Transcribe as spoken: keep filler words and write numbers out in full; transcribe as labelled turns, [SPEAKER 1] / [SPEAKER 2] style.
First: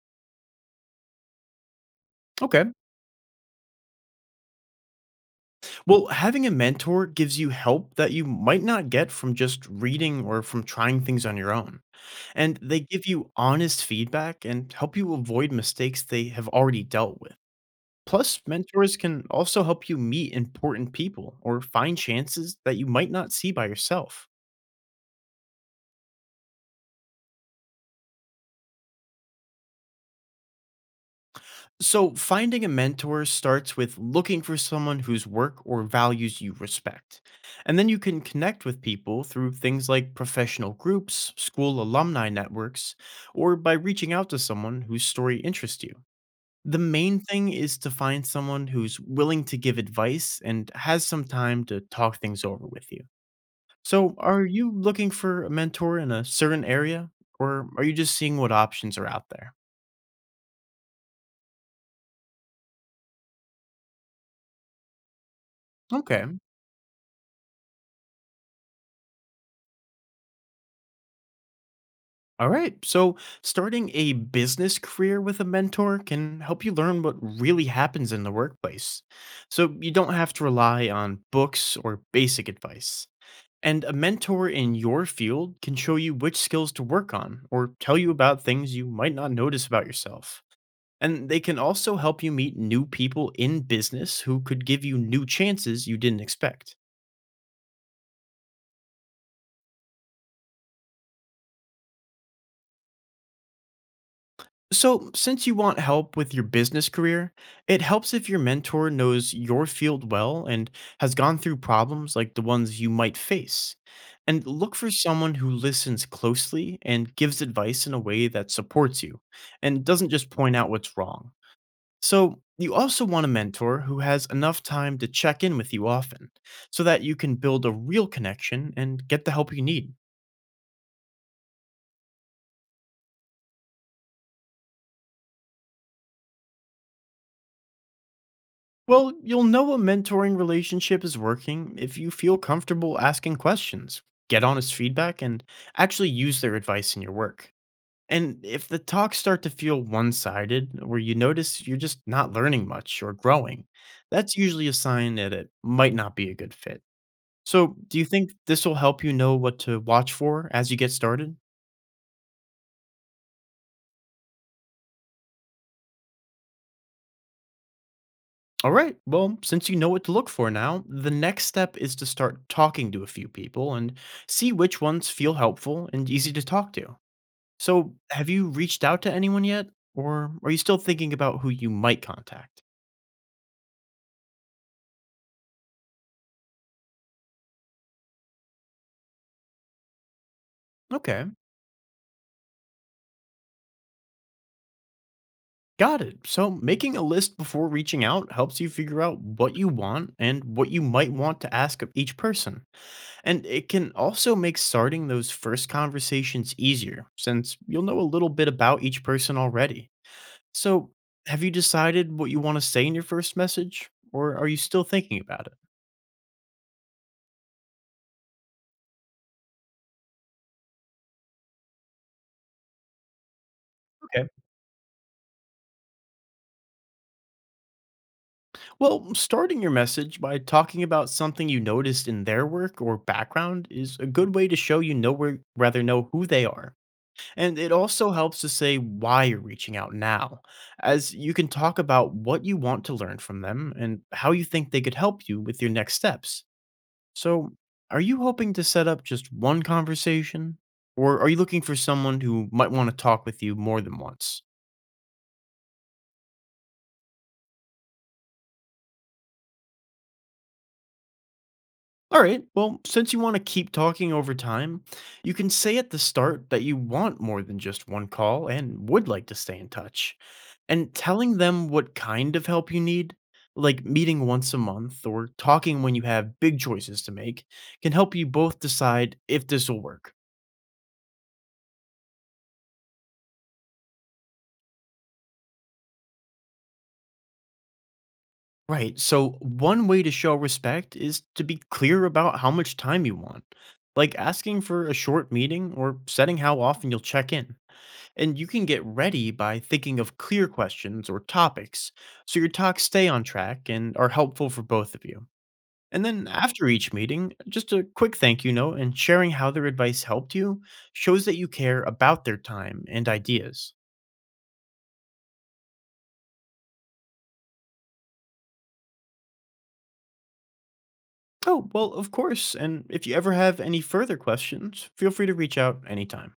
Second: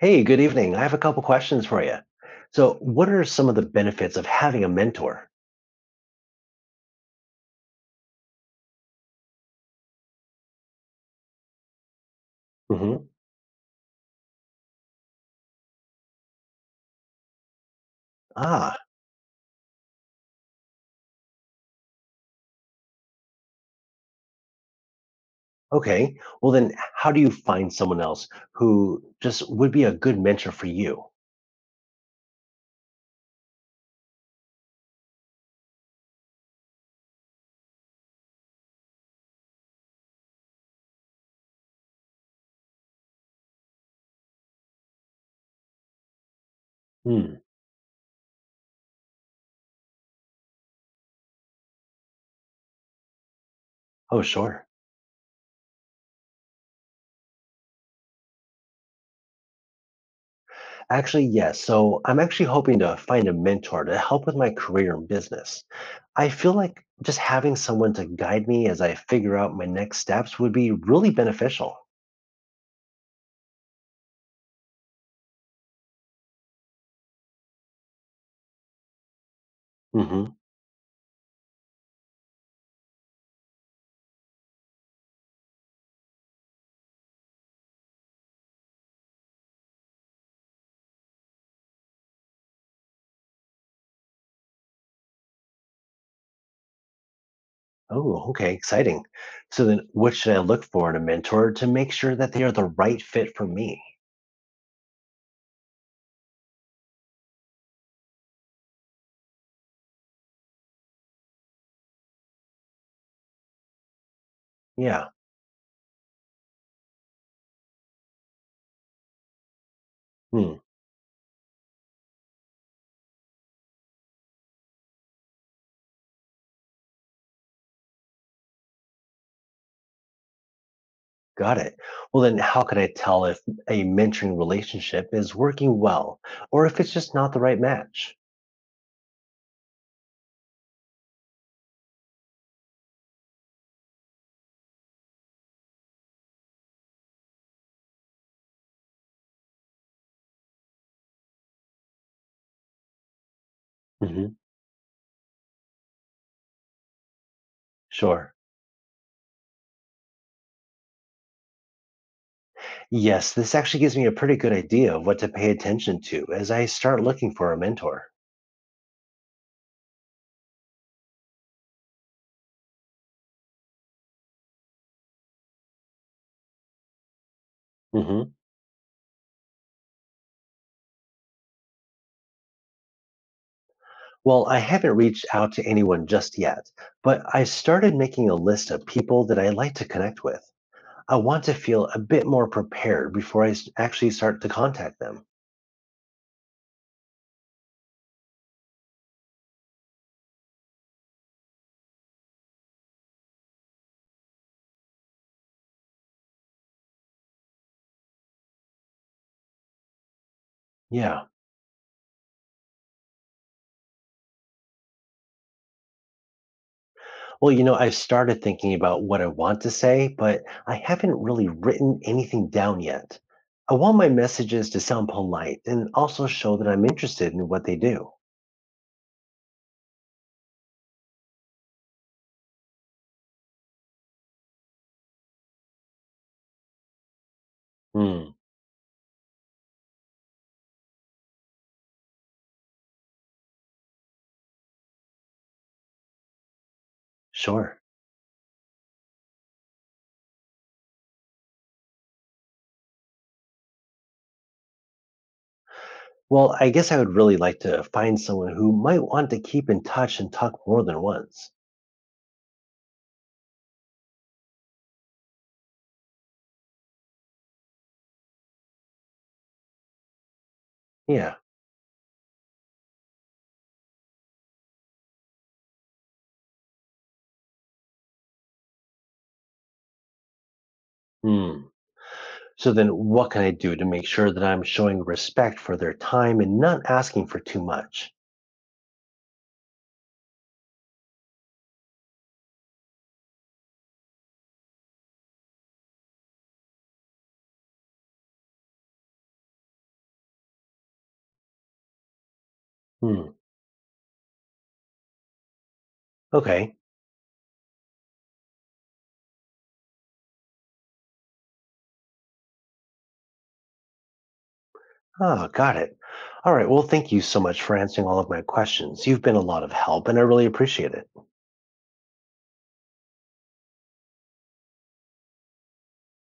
[SPEAKER 1] Hey, good evening. I have a couple questions for you.
[SPEAKER 2] Okay.
[SPEAKER 1] So, what are some of the benefits of having a mentor?
[SPEAKER 2] Well, having a mentor gives you help that you might not get from just reading or from trying things on your own. And they give
[SPEAKER 1] Hmm.
[SPEAKER 2] you honest feedback and help you avoid mistakes they have already dealt with. Plus,
[SPEAKER 1] Ah,
[SPEAKER 2] mentors can also help you meet important people or find chances that you might not see by yourself.
[SPEAKER 1] okay. Well, then, how do you find someone else who just would be a good mentor for you?
[SPEAKER 2] So, finding a mentor starts with looking for someone whose work or values you respect. And then you can connect with people through things like professional groups, school alumni networks, or by reaching out to someone whose story interests you. The main
[SPEAKER 1] Hmm.
[SPEAKER 2] thing is to find someone who's willing to give advice and has some time to talk things over with you. So,
[SPEAKER 1] Oh,
[SPEAKER 2] are
[SPEAKER 1] sure.
[SPEAKER 2] you looking for a mentor in a certain area, or are you just seeing what options are out there?
[SPEAKER 1] Actually, yes. So, I'm actually hoping to find a mentor to help with my career and business. I
[SPEAKER 2] Okay.
[SPEAKER 1] feel like just having someone to guide me as I figure out my next steps would be really beneficial.
[SPEAKER 2] All right. So, starting a business career with a mentor can help you learn what really happens in the workplace. So, you don't have
[SPEAKER 1] Hmm.
[SPEAKER 2] to rely on books or basic advice. And a mentor in your field can show you which skills to work on or tell you about things you might not notice about yourself. And they can also help you meet new people in business who could give you new chances you didn't expect.
[SPEAKER 1] Oh, okay, exciting. So then what should I look for in a mentor to make sure that they are the right fit for me?
[SPEAKER 2] So, since you want help with your business career, it helps if your mentor knows your field well and has gone through problems like the ones you might face. And look for
[SPEAKER 1] Yeah.
[SPEAKER 2] someone who listens closely and gives advice in a way that supports you and doesn't just
[SPEAKER 1] Hmm.
[SPEAKER 2] point out what's wrong. So, you also want a mentor who has enough time to check in with you often so that you can build a real connection and get the help you need.
[SPEAKER 1] Got it. Well, then how can I tell if a mentoring relationship is working well or if it's just not the right match?
[SPEAKER 2] Well, you'll know a mentoring relationship is working if you feel comfortable asking questions, get honest feedback, and actually use their advice in your work. And if the talks start to feel one sided, where you notice you're just not learning much or growing,
[SPEAKER 1] Hmm.
[SPEAKER 2] that's usually a sign that it might not be a good fit. So, do you
[SPEAKER 1] Sure.
[SPEAKER 2] think this will help you know what to watch for as you get started?
[SPEAKER 1] Yes, this actually gives me a pretty good idea of what to pay attention to as I start looking for a mentor.
[SPEAKER 2] All right. Well, since you know what to look for now, the next step is to start talking to a few people and see which ones feel helpful and easy to talk to. So, have
[SPEAKER 1] Hmm.
[SPEAKER 2] you reached out to anyone yet? Or are you still thinking about who you might contact?
[SPEAKER 1] Well, I haven't reached out to anyone just yet, but I started making a list of people that I like to connect with. I
[SPEAKER 2] Okay,
[SPEAKER 1] want to feel a bit more prepared before I s- actually start to contact them.
[SPEAKER 2] got it. So, making a list before reaching out helps you figure out what you want and what you might want to ask of each person. And it can also make starting those first conversations easier since you'll know a little bit about each person already. So,
[SPEAKER 1] Yeah.
[SPEAKER 2] have you decided what you want to say in your first message, or are you still thinking about it?
[SPEAKER 1] Well, you know, I've started thinking about what I want to say, but I haven't really written anything down yet. I want my
[SPEAKER 2] Okay.
[SPEAKER 1] messages to sound polite and also show that I'm interested in what they do.
[SPEAKER 2] Well, starting your message by talking about something you noticed in their work or background is a good way to show you know where, rather know who they are. And it also
[SPEAKER 1] Hmm.
[SPEAKER 2] helps to say why you're reaching out now, as you can talk about what you want to learn from them and how you think they could help you with your next steps. So,
[SPEAKER 1] Sure.
[SPEAKER 2] are you hoping to set up just one conversation? Or are you looking for someone who might want to talk with you more than once?
[SPEAKER 1] Well, I guess I would really like to find someone who might want to keep in touch and talk more than once.
[SPEAKER 2] All right, well, since you want to keep talking over time, you can say at the start that you want more than just one call and would like to stay in touch. And
[SPEAKER 1] Yeah.
[SPEAKER 2] telling them what kind of help you need, like meeting once a month or talking when you have big choices to make, can help you both decide if this will work.
[SPEAKER 1] Hmm. So then what can I do to make sure that I'm showing respect for their time and not asking for too much?
[SPEAKER 2] Right. So one way to show respect is to be clear about how much time you want, like asking for a short meeting or setting how often you'll check in. And you can get ready by thinking of clear questions or topics so your talks stay on
[SPEAKER 1] Hmm.
[SPEAKER 2] track and are helpful for both of you. And then after
[SPEAKER 1] Okay.
[SPEAKER 2] each meeting, just a quick thank you note and sharing how their advice helped you shows that you care about their time and ideas.
[SPEAKER 1] Oh, got it. All right. Well, thank you so much for answering all of my questions. You've been a lot of help, and I really appreciate it.
[SPEAKER 2] Oh, well, of course. And if you ever have any further questions, feel free to reach out anytime.